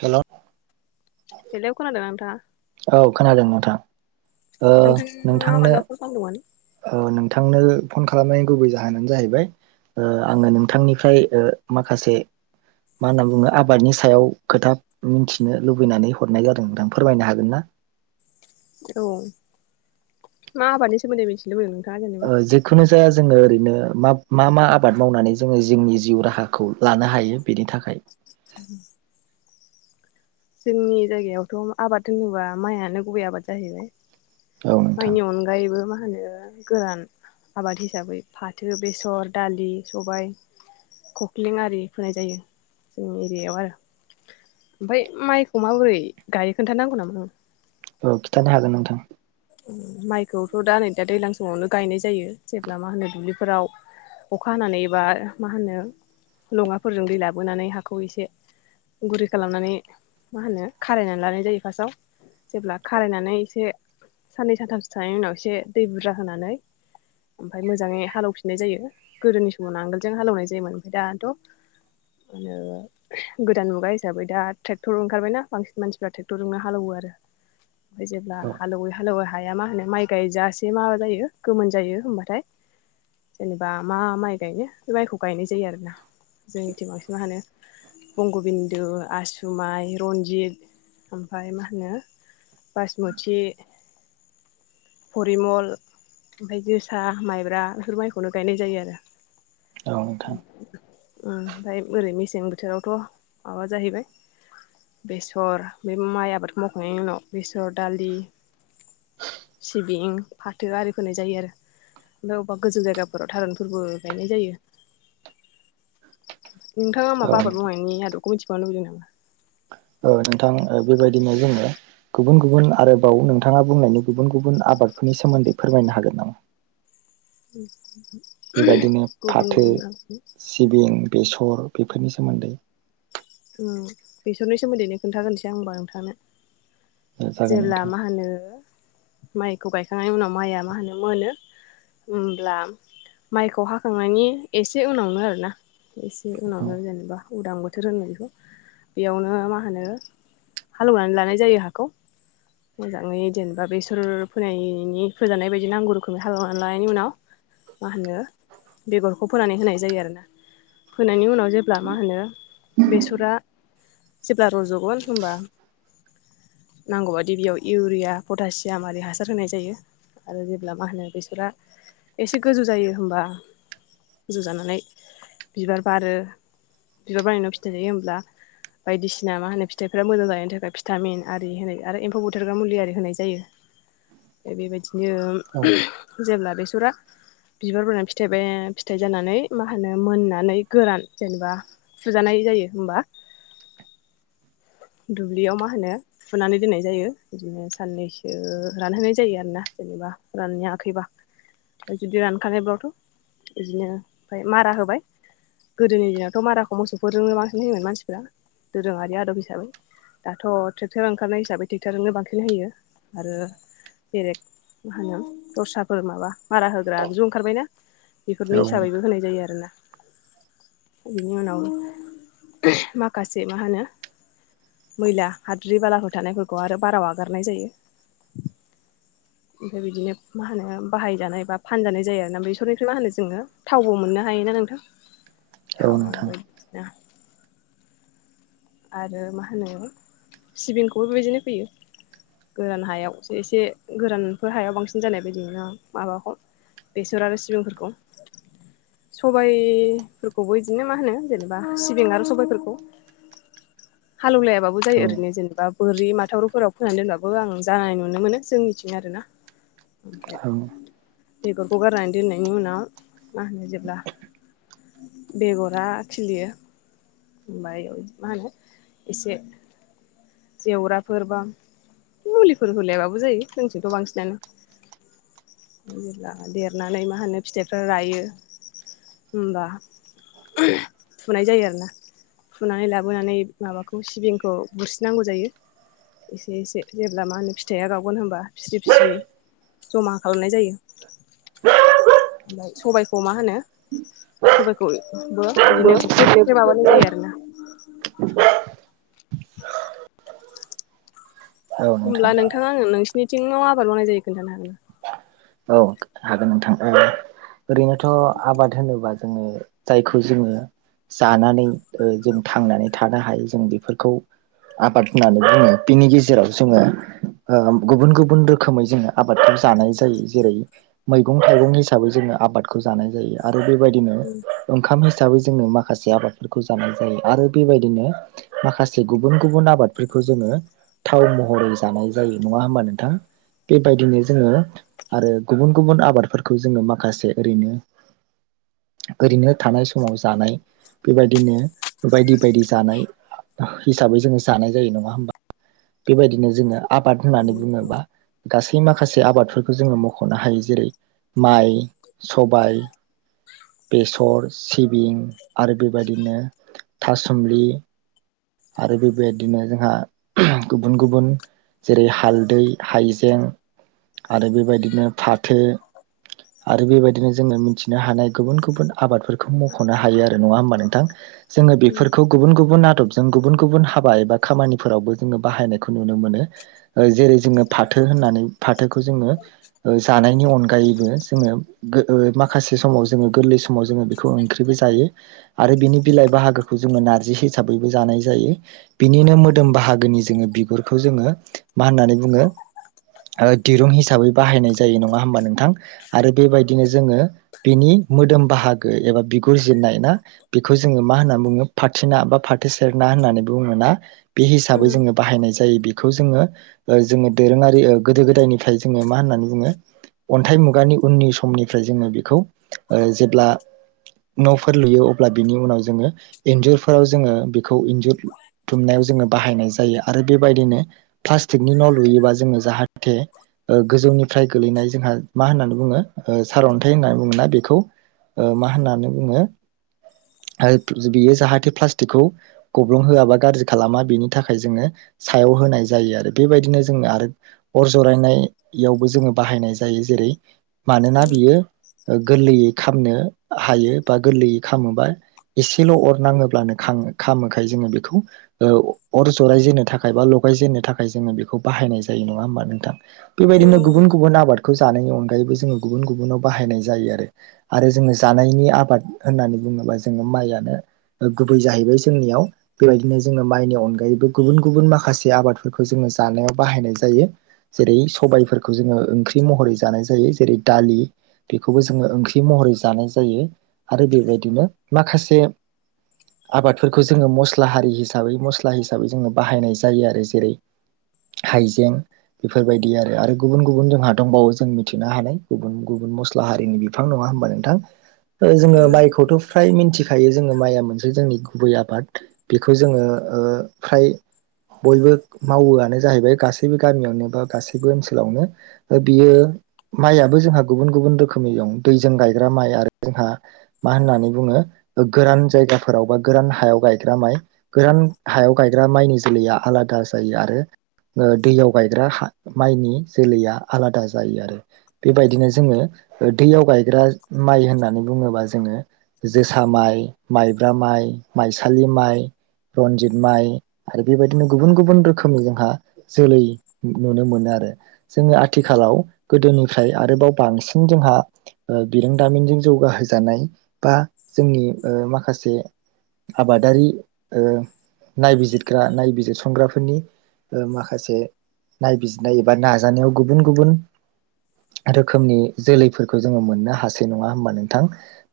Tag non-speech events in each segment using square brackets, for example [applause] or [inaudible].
हेल' hello खोनादोंना नोंथाङा? औ खोनादों नोंथां। ओ नोंथाङा मानोबा फन खालामदोंमोन? औ नोंथांनो फन खालामनायनि गुबै जाहोनानो जाहैबाय ओ आङो नोंथांनिफ्राय माखासे मा होनना बुङो आबादनि सायाव खोथा मिथिनो लुबैनानै हरनाय जादोंमोन फोरमायनो हागोन ना? [inaudible] औ मा आबादनि सोमोन्दै मिथिनो लुबैदों नोंथाङा? जेनेबा औ जेखुनो जाया जोङो ओरैनो मा मा आबाद मावनानै जोङो जोंनि जिउ राहाखौ लानो हायो बेनि थाखाय [inaudible] जोंनि जायगायावथ' आबाद होनोबा माइआनो गुबै आबाद जाहैबाय। औ नोंथां माइनि अनगायैबो मा मा होनो गोरान आबाद हिसाबै फाथो बेसर दालि सबायाइ खख्लें आरि फोनाय जायो जोंनि एरियायाव आरो ओमफाय माइखौ माबोरै गायो खोन्थानांगौ नामा नोंनो औ खिन्थानो हागोन नोंथां। माइखौथ' दा नै दा दैलां समावनो गायनाय जायो जेब्ला मा होनो दुब्लिफोराव अखा हानानै एबा मा होनो लङाफोरजों दै लाबोनानै हाखौ एसे गुरै खालामनानै मा होनो खारायनानै लानाय जायो फार्स्टआव जेब्ला खारायनानै एसे साननै सानथामसो थानायनि उनाव एसे दै बुरजा होनानै ओमफाय मोजाङै हालौफिननाय जायो गोदोनि समाव नांगोलजों हालेनाय जायोमोन ओमफाय दाथ' मा होनो गोदान मुगा हिसाबै दा ट्रेक्टर ओंखारबायना बांसिन मानसिफ्रा टेक्टरजोंनो हाल एवो आरो। ओमफाय जेब्ला औ हाल एवै हाल एवै हाया मा होनो माइ गायजा से मा जायो गोमोन जायो होमबाथाय जेनेबा मा माइ गायो बे माइखौ गायनाय जायो आरोना जोंनिथिं बांसिन मा होनो बंग'बिन्दु आसुमाइ रन्जित ओमफाय मा होनो बायेसमुथि फरिमल ओमफ्राय जोसा माइब्रा इफोर माइखौनो गायनाय जायो आरो। औ नोंथां ओ ओमफाय बोरै मे सें बोथोरावथ' माबा जाहैबाय बेसर बे माइ आबादखौ मावखांनायनि उनाव बेसर दालि सिबिं फाथो आरि फोनाय जायो आरो। ओमफाय अबेबा गोजौ जायगाफोराव थारुनफोरबो गायनाय जायो। [unintelligible] नोंथाङा औ माबा आबाद मावनायनि आदबखौ मिथिबावनो लुबैदों नामा। ओ नोंथां बेबायदिनो जोङो गुबुन गुबुन आरोबाव नोंथाङा बुंनायनि गुबुन गुबुन आबादफोरनि सोमोन्दै फोरमायनो हागोन नामा। उम बेबादिनो फाथो सिबिं बेसर बेफोरनि सोमोन्दै। उम बेसरनि सोमोन्दैनो खोनन्थागोनसै आं होनबा नोंथांनो। जागोन जेब्ला नोंथां मा होनो माइखौ गायखांनायनि उनाव माइआ मा होनो मोनो। होमब्ला माइखौ हाखांनायनि एसे उनावनो आरोना एसे औ उनावनो जेनेबा उदां बोथोर होननो बेयावनो मा होनो हालौनानै लानाय जायो हाखौ मोजाङै जेनबा बेसर फोनायनि फोजानाय बायदि नांगौ रोखोमै हाल एवनख लानायनि उनाव मा होनो बेगरखौ फोनानै होनाय जायो आरोना। फोनायनि उनाव जेब्ला मा होनो बेसरा जेब्ला रज'गोन होनबा। नांगौबादि बेयाव इउरिया पटासियाम आरि हासार होनाय जायो। आरो जेब्ला मा होनो बेसरा एसे गोजौ जायो होमबा गोजौ जानानै बिबार बारो बिबार बानायनायाव फिथाइ जायो होमब्ला बायदिसिना मा होनो फिथाइफोरा मोजां जानायनि थाखाय भिटामिन आरि होनाय आरो एम्फौ बुथारग्रा मुलि आरि होनाय जायो। बेबायदिनो औ जेब्ला बेसरा बिबार बारनानै फिथाइ फिथाइ जानानै मा होनो मोननानै गोरान जेनेबा फुजानाय जायो होमबा दुब्लियाव मा होनो फुनानै दोननाय जायो बिदिनो साननैसो रानहोनाय जायो आरोना। जेनेबा राननायाखैबा जुदि रानखानायब्लाथ' इदिनो ओमफाय मारा होबाय। गोदोनि दिनावथ' मारा मोसौफोर रोङो बांसिन जयोमोन मानसिफ्रा दोरोङारि आदब हिसाबै। दाथ' ट्रेक्टर ओंखारनाय हिसाबै ट्रेक्टरजोंनो बांसिन होयो आरो। बेलेग मा होनो दस्राफोर माबा मारा होग्रा ज' ओंखारबायना? औ बेफोरनि हिसाबैबो होनाय जायो आरो ना। बिनि उनाव माखासे मा होनो मैला हाद्रि बालाफोर थानायफोरखौ आरो बारा आगारनाय जायो। [inaudible] ओमफ्राय बिदिनो मा होनो बाहायजानाय बा फानजानाय जायो आरोना बेसरनिख्रुइ मा होनो जोङो थावबो मोननो हायोना नोंथां। [inaudible] थाव आरो नोंथां बायना आरो मा होनो सिबिंखौबो बेबायदिनो फोयो। गोरान हायाव एसे गोरानफोर हायाव बांसिन जानाय बायदि माबाखौ बेसर आरो सिबिंफोरखौ। सबायफोरखौबो बिदिनो मा होनो जेनेबा सिबिं आरो सबायफोरखौ [inaudible] हालौवलायाबाबो जायो औ ओरैनो जेनेबा बोरि माथाविफोराव फोनानै दोनबाबो आं जानाय नुनो मोनो जों मिथिं आरो ना। औ बेगरखौ गारनानै दोननायनि उनाव मा होनो जेब्ला बेगरा खिलियो ओमफ्राय मा होनो एसे जेवराफोर बा मुलिफोर होलायाबाबो जायो जोंथिंथ बांसिनानो जेब्ला देरनानै मा होनो फिथाइफ्रा रायो। होनबा फुनाय जायो आरोना फुनानै लाबो लाबोनानै माबाखौ सिबिंखौ बुसनांगौ जायो। एसे एसे जेब्ला मा होनो फिथाइया गावगोन होनोमबा फिस्रि फिस्रि जमा खालामनाय जायो। [unintelligible] ओमफ्राय सबायखौ मा होनो सबायखौ बिदिनो बुख्रे बुख्रे माबानाय जायो आरो ना। होमब्ला नोंथाङा आङो नोंसिरनिथिं आबाद मावनाय जायो खोनन्थानो हागोन ना? औ हागोन नोंथां। ओरैनोथ' आबाद होनोबा जोंङो जायखौ जोंङो जानानै जों थांनानै थानो हायो जों बेफोरखौ आबाद होननानै बुङो बिनि गेजेराव जोंङो गुबुन गुबुन रोखोमै जोङो आबाद जानाय जायो। जेरै मैगं थाइगं हिसाबै जोंङो आबादखौ जानाय जायो आरो बेबायदिनो ओंखाम हिसाबै जोंङो माखासे आबादफोरखौ जानाय जायो आरो बेबायदिनो माखासे गुबुन गुबुन आबादफोरखौ जोङो थाव महरै जानाय जायो नङा होमबा नोंथां? बेबायदिनो जोंङो आरो गुबुन गुबुन आबादफोरखौ जोंङो माखासे ओरैनो ओरैनो थानाय समाव जानाय बेबायदिनो बायदि बायदि जानाय हिसाबै जोंङो जानाय जायो नङा होमबा बेबायदिनो जोंङो आबाद औ होननानै बुङोबा गासै माखासे आबादफोरखौ खौ जोंङो मख'नो हायो जेरै माइ, सबाय बेसर, सिबिं, आरो बेबायदिनो थासुमलि आरो बेबायबायदिनो जोंहा गुबुन गुबुन जेरै हालदै, हाइजें आरो बेबायदिनो फाथो आरो बेबायदिनो जोंङो मिथिनो हानाय गुबुन गुबुन आबादफोरखौ मख'नो हायो आरो नङा होमबा नोंथां? जोंङो नंगौ बेफोरखौ गुबुन गुबुन आदब जों गुबुन गुबुन हाबा एबा खामानिफोरावबो जोंङो बाहायनायखौ नुनो मोनो जेरै जोंङो फाथो फोनानै जों जानायनि अनायैबो जो माखसे सम गोरलै समाव जोंङो बेखौ ओंख्रिबो जायो आरो बिनि बिलाइ बाहागो जोंङो नारजि हिसाबै जानाय जायो बिनिनो मोदोम बाहागोनि जोंङो बिगुरखौ जोंङो मा होननानै बुङो? ओ दिरुं हिसाबै बाहायनाय जायो नङा होमबा नोंथां आरो बेबायदिनो जोंङो बिनि मोदोम बाहागो एबा बिगुर जिरनाय ना बेखौ जोंङो मा होनना बुङो फाथिना बा थो सेरनाा होननानै बुङोना बे हिसाबै जो बाहायनाय जा जायो बेखौ जोंङो जोंङो दोरोंङारि गोदो गोदायनिफ्राय जोंङो मा होननानै बुङो? अन्थाइ मुगानि उननि समनिफ्राय जोंङो बेखौ ओ जेब्ला न फोर लुयो अब्ला बिनि उनाव जोंङो एन्जुरफोराव जोंङो बेखौ इन्जुर लुमनायाव जोंङो बाहायनाय जायो आरो बेबायदिनो प्लाटिकनि न लुयोबा जोंङो जाहाथे ओ गोजौनिफ्राय गोलैनाय जोंहा मा होननानै बुङो ओ सारअन्थाइ होननानै बुङा बेखौ ओ मा होननानै बुङो बियो जाहाथे प्लास्टिकखौ गब्लुं होआबा गाज्रि खालामा बेनि थाखाय जोंङो सायाव होनाय जायो आरो बेबायदिनो जोंनो आरो अर जरायनायावबो जोङो बाहायनाय जायो जेरै मानोना बियो गोरलैयै खामनो हायो बा गोरलैयै खामोबा एसेल' अर नाङोब्लानो खामो खामोखाय जोङो बेखौ ओ अर जरायजेननो थाखाय बा लगायजेननो थाखाय जोङो बेखौ बाहायनाय जायो। नङा होनबा नोंथां बेबायदिनो गुबुन गुबुन आबादखौ जों जानायनि अनैबो जोङो गुबुन गुबुन बाहायनाय जायो आरो जों जानायनि आबाद होननानै बुङो। होनोबा जोङो माइआनो गुबै जाहैबाय जोंनियाव बेबायदिनो जोङो माइनि अनगायैबो गुबुन गुबुन माखासे आबादफोरखौ जोङो जानायाव बाहायनाय जायो जायो जेरै सबायफोरखौ जोङो ओंख्रि महरै जानाय जायो जेरै दालि बेखौबो जोङो ओंख्रि महरै जानाय जायो आरो बेबायदिनो माखासे आबाद फोरफोरखौ जोङो मस्ला हारि हिसाबै मस्ला हिसाबै जोङो बाहायनाय जायो आरो जेरै हाइजें बेफोरबायदि आरो आरो गुबुन गुबुन जोंहा दंबावो जों मिथिनो हानाय गुबुन गुबुन मस्ला हारिनि बिफां नङा होमबा नोंथां जोङो माइखौथ' फ्राय मिथिखायो जोङो माइआ मोनसे जोंनि गुबै आबाद बेखौ जोङो ओ फ्राय बयबो मावोआनो जाहैबाय गासैबो गामियावनो बा गासैबो ओनसोलावनो ओ बियो मायआबो जोंहा गुबुन गुबुन रोखोमनि दं दैजों गायग्रा माइ आरो जोंहा मा होननानै बुङो गोरान जायगाफोरावबा गोरान हायाव गायग्रा माइ गोरान हायाव गायग्रा माइनि जोलैया आलादा जायो आरो ओ दैयाव गायग्रा हा माइनि जोलैया आलादा जायो आरो बेबायदिनो जोङो ओ दैयाव गायग्रा माइ होननानै बुङोबा जोङो जोसा माइ माइब्रा माइ माइसालि माइ रनजित माइ आरो बेबायदिनो गुबुन गुबुन रोखोम जोंहा जोलै नुनो मोनो आरो रो जोङो आथिखालाव गोदोनिफ्राय आरोबाव बांसिन जोंहा ओ बिरोंदामिनजों जौगाहोजानाय बा जोंनि माखासे आबादारि ओ नायबिजिरग्रा नायबिजिरसंग्राफोरनि ओ माखासे नायबिजिरनाय एबा नाजानायाव गुबुन गुबुन रोखोमनि जोलैफोरखौ जोङो मोननो हासै नङा होमबा नोंथां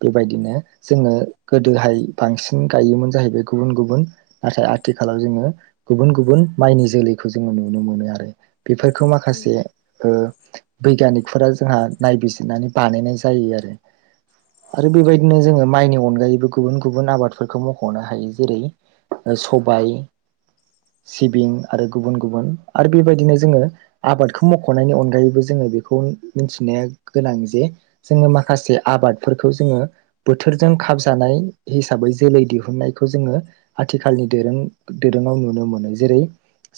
बेबायदिनो जों नो गोदोहाय बांसिन गायोमोन जाहैबाय गुबुन गुबुन नाथाय आथिखालाव जोङो गुबुन गुबुन माइनि जोलैखौ जोङो नुनो मोनो आरो बेफोरखौ माखासे ओ बैग्यानिकफोरा जोंहा नायबिजिरनानै बानायनाय जायो आरो। आरो बेबायदिनो जोङो माइनि अनगायैबो गुबुन गुबुन आबाद फोरखौ मख'नो हायो जेरै ओ सबाय सिबिं आरो गुबुन गुबुन आरो बेबायदिनो जोङो आबादखौ मखनायनि अनगायै बो जोङो बे मिथिनाया गोनां जे जोङो माखासे आबादफोरखौ जोङो बोथोरजों खाबजानाय हिसाबै जोलै दिहुननायखौ जोङो आथिखालनि दोरों दोरोङाव नुनो मोनो जेरै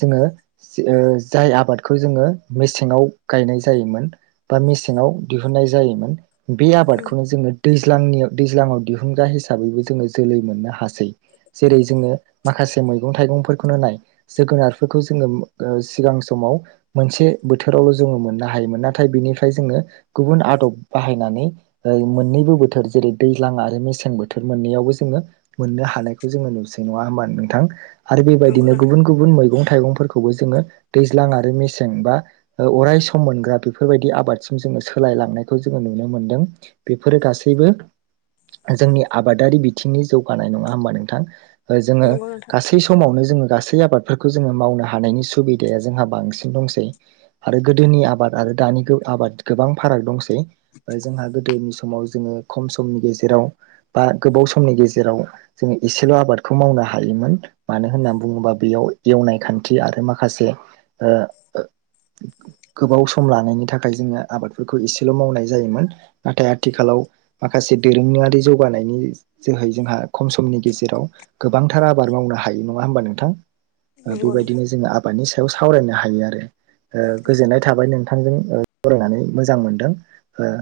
जोङो ओ जाय आबादखौ जोङो मेसेङाव गायनाय जायोमोन बासे मे मेसेङाव दिहुननाय जायोमोन। बे आबादखौनो जोङो दैज्लांनियाव दैज्लाङाव दिहुनग्रा हिसाबैबो जोङो जोलै मोननो हासै जेरै जोङो माखासे मैगं थाइगंफोरखौनो नाय जोगोनारफोरखौ जों जोङो सिगां समाव मोनसे बोथोरावल' जोङो मोननो हायोमोन नाथाय बिनिफ्राय जोङो गुबुन आदब बाहायनानै ओ मोननैबो बोथोर जेरै दैज्लां आरो मेसें बोथोर मोननैयावबो जोङो मोननो हानायखौ जोङो नंआ होमबा नोंथां आरो बेबायदिनो नोंथां गुबुन गुबुन मैगं थाइगंफोरखौबो जोंङो दैज्लां आरो मेसें बा अराय सम मोनग्रा बेफोरबायदि आबादसिम जों जोङो सोलायलांनायखौ जोङो नुनो मोनदों बेफोरो गासैबो जोंनि आबादारि बि थिंनि जौगानाय नङा होमबा नोंथां जोङो नंगौ नोंथां नंगौ नोंथां गासै समावनो जोङो गासै आबादफोरखौ जोङो मावनो हानायनि सुबिदाया जोंहा बांसिन दंसै आरो गोदोनि आबाद आरो दानि आबाद गोबां फाराग दंसै जोंहा गोदोनि समाव जोङो खम समनि गेजेराव बा गोबाव सम समनि गेजेराव जोङो एसेल' आबादखौ मावनो हायोमोन मानो होननानै बुङोबा बेयाव एवनाय खान थि आरो माखासे ओ ओ गोबाव सम लानायनि थाखाय जोङो आबादफोरखौ एसेल' मावनाय जायोमोन नाथाय आथिखालाव माखासे दोरोङारि जौगानायनि जोहै जोंहा खम समनि गेजेराव गोबांथार आबाद मावनो हायो नङा होमबा नोंथां? ओ नंगौ नोंथां बेबायदिनो जोङो आबादनि सायाव सावरायनो हायो आरो। ओ गोजोननाय थाबाय नों थांजों सावरायनानै मोजां मोनदों ओ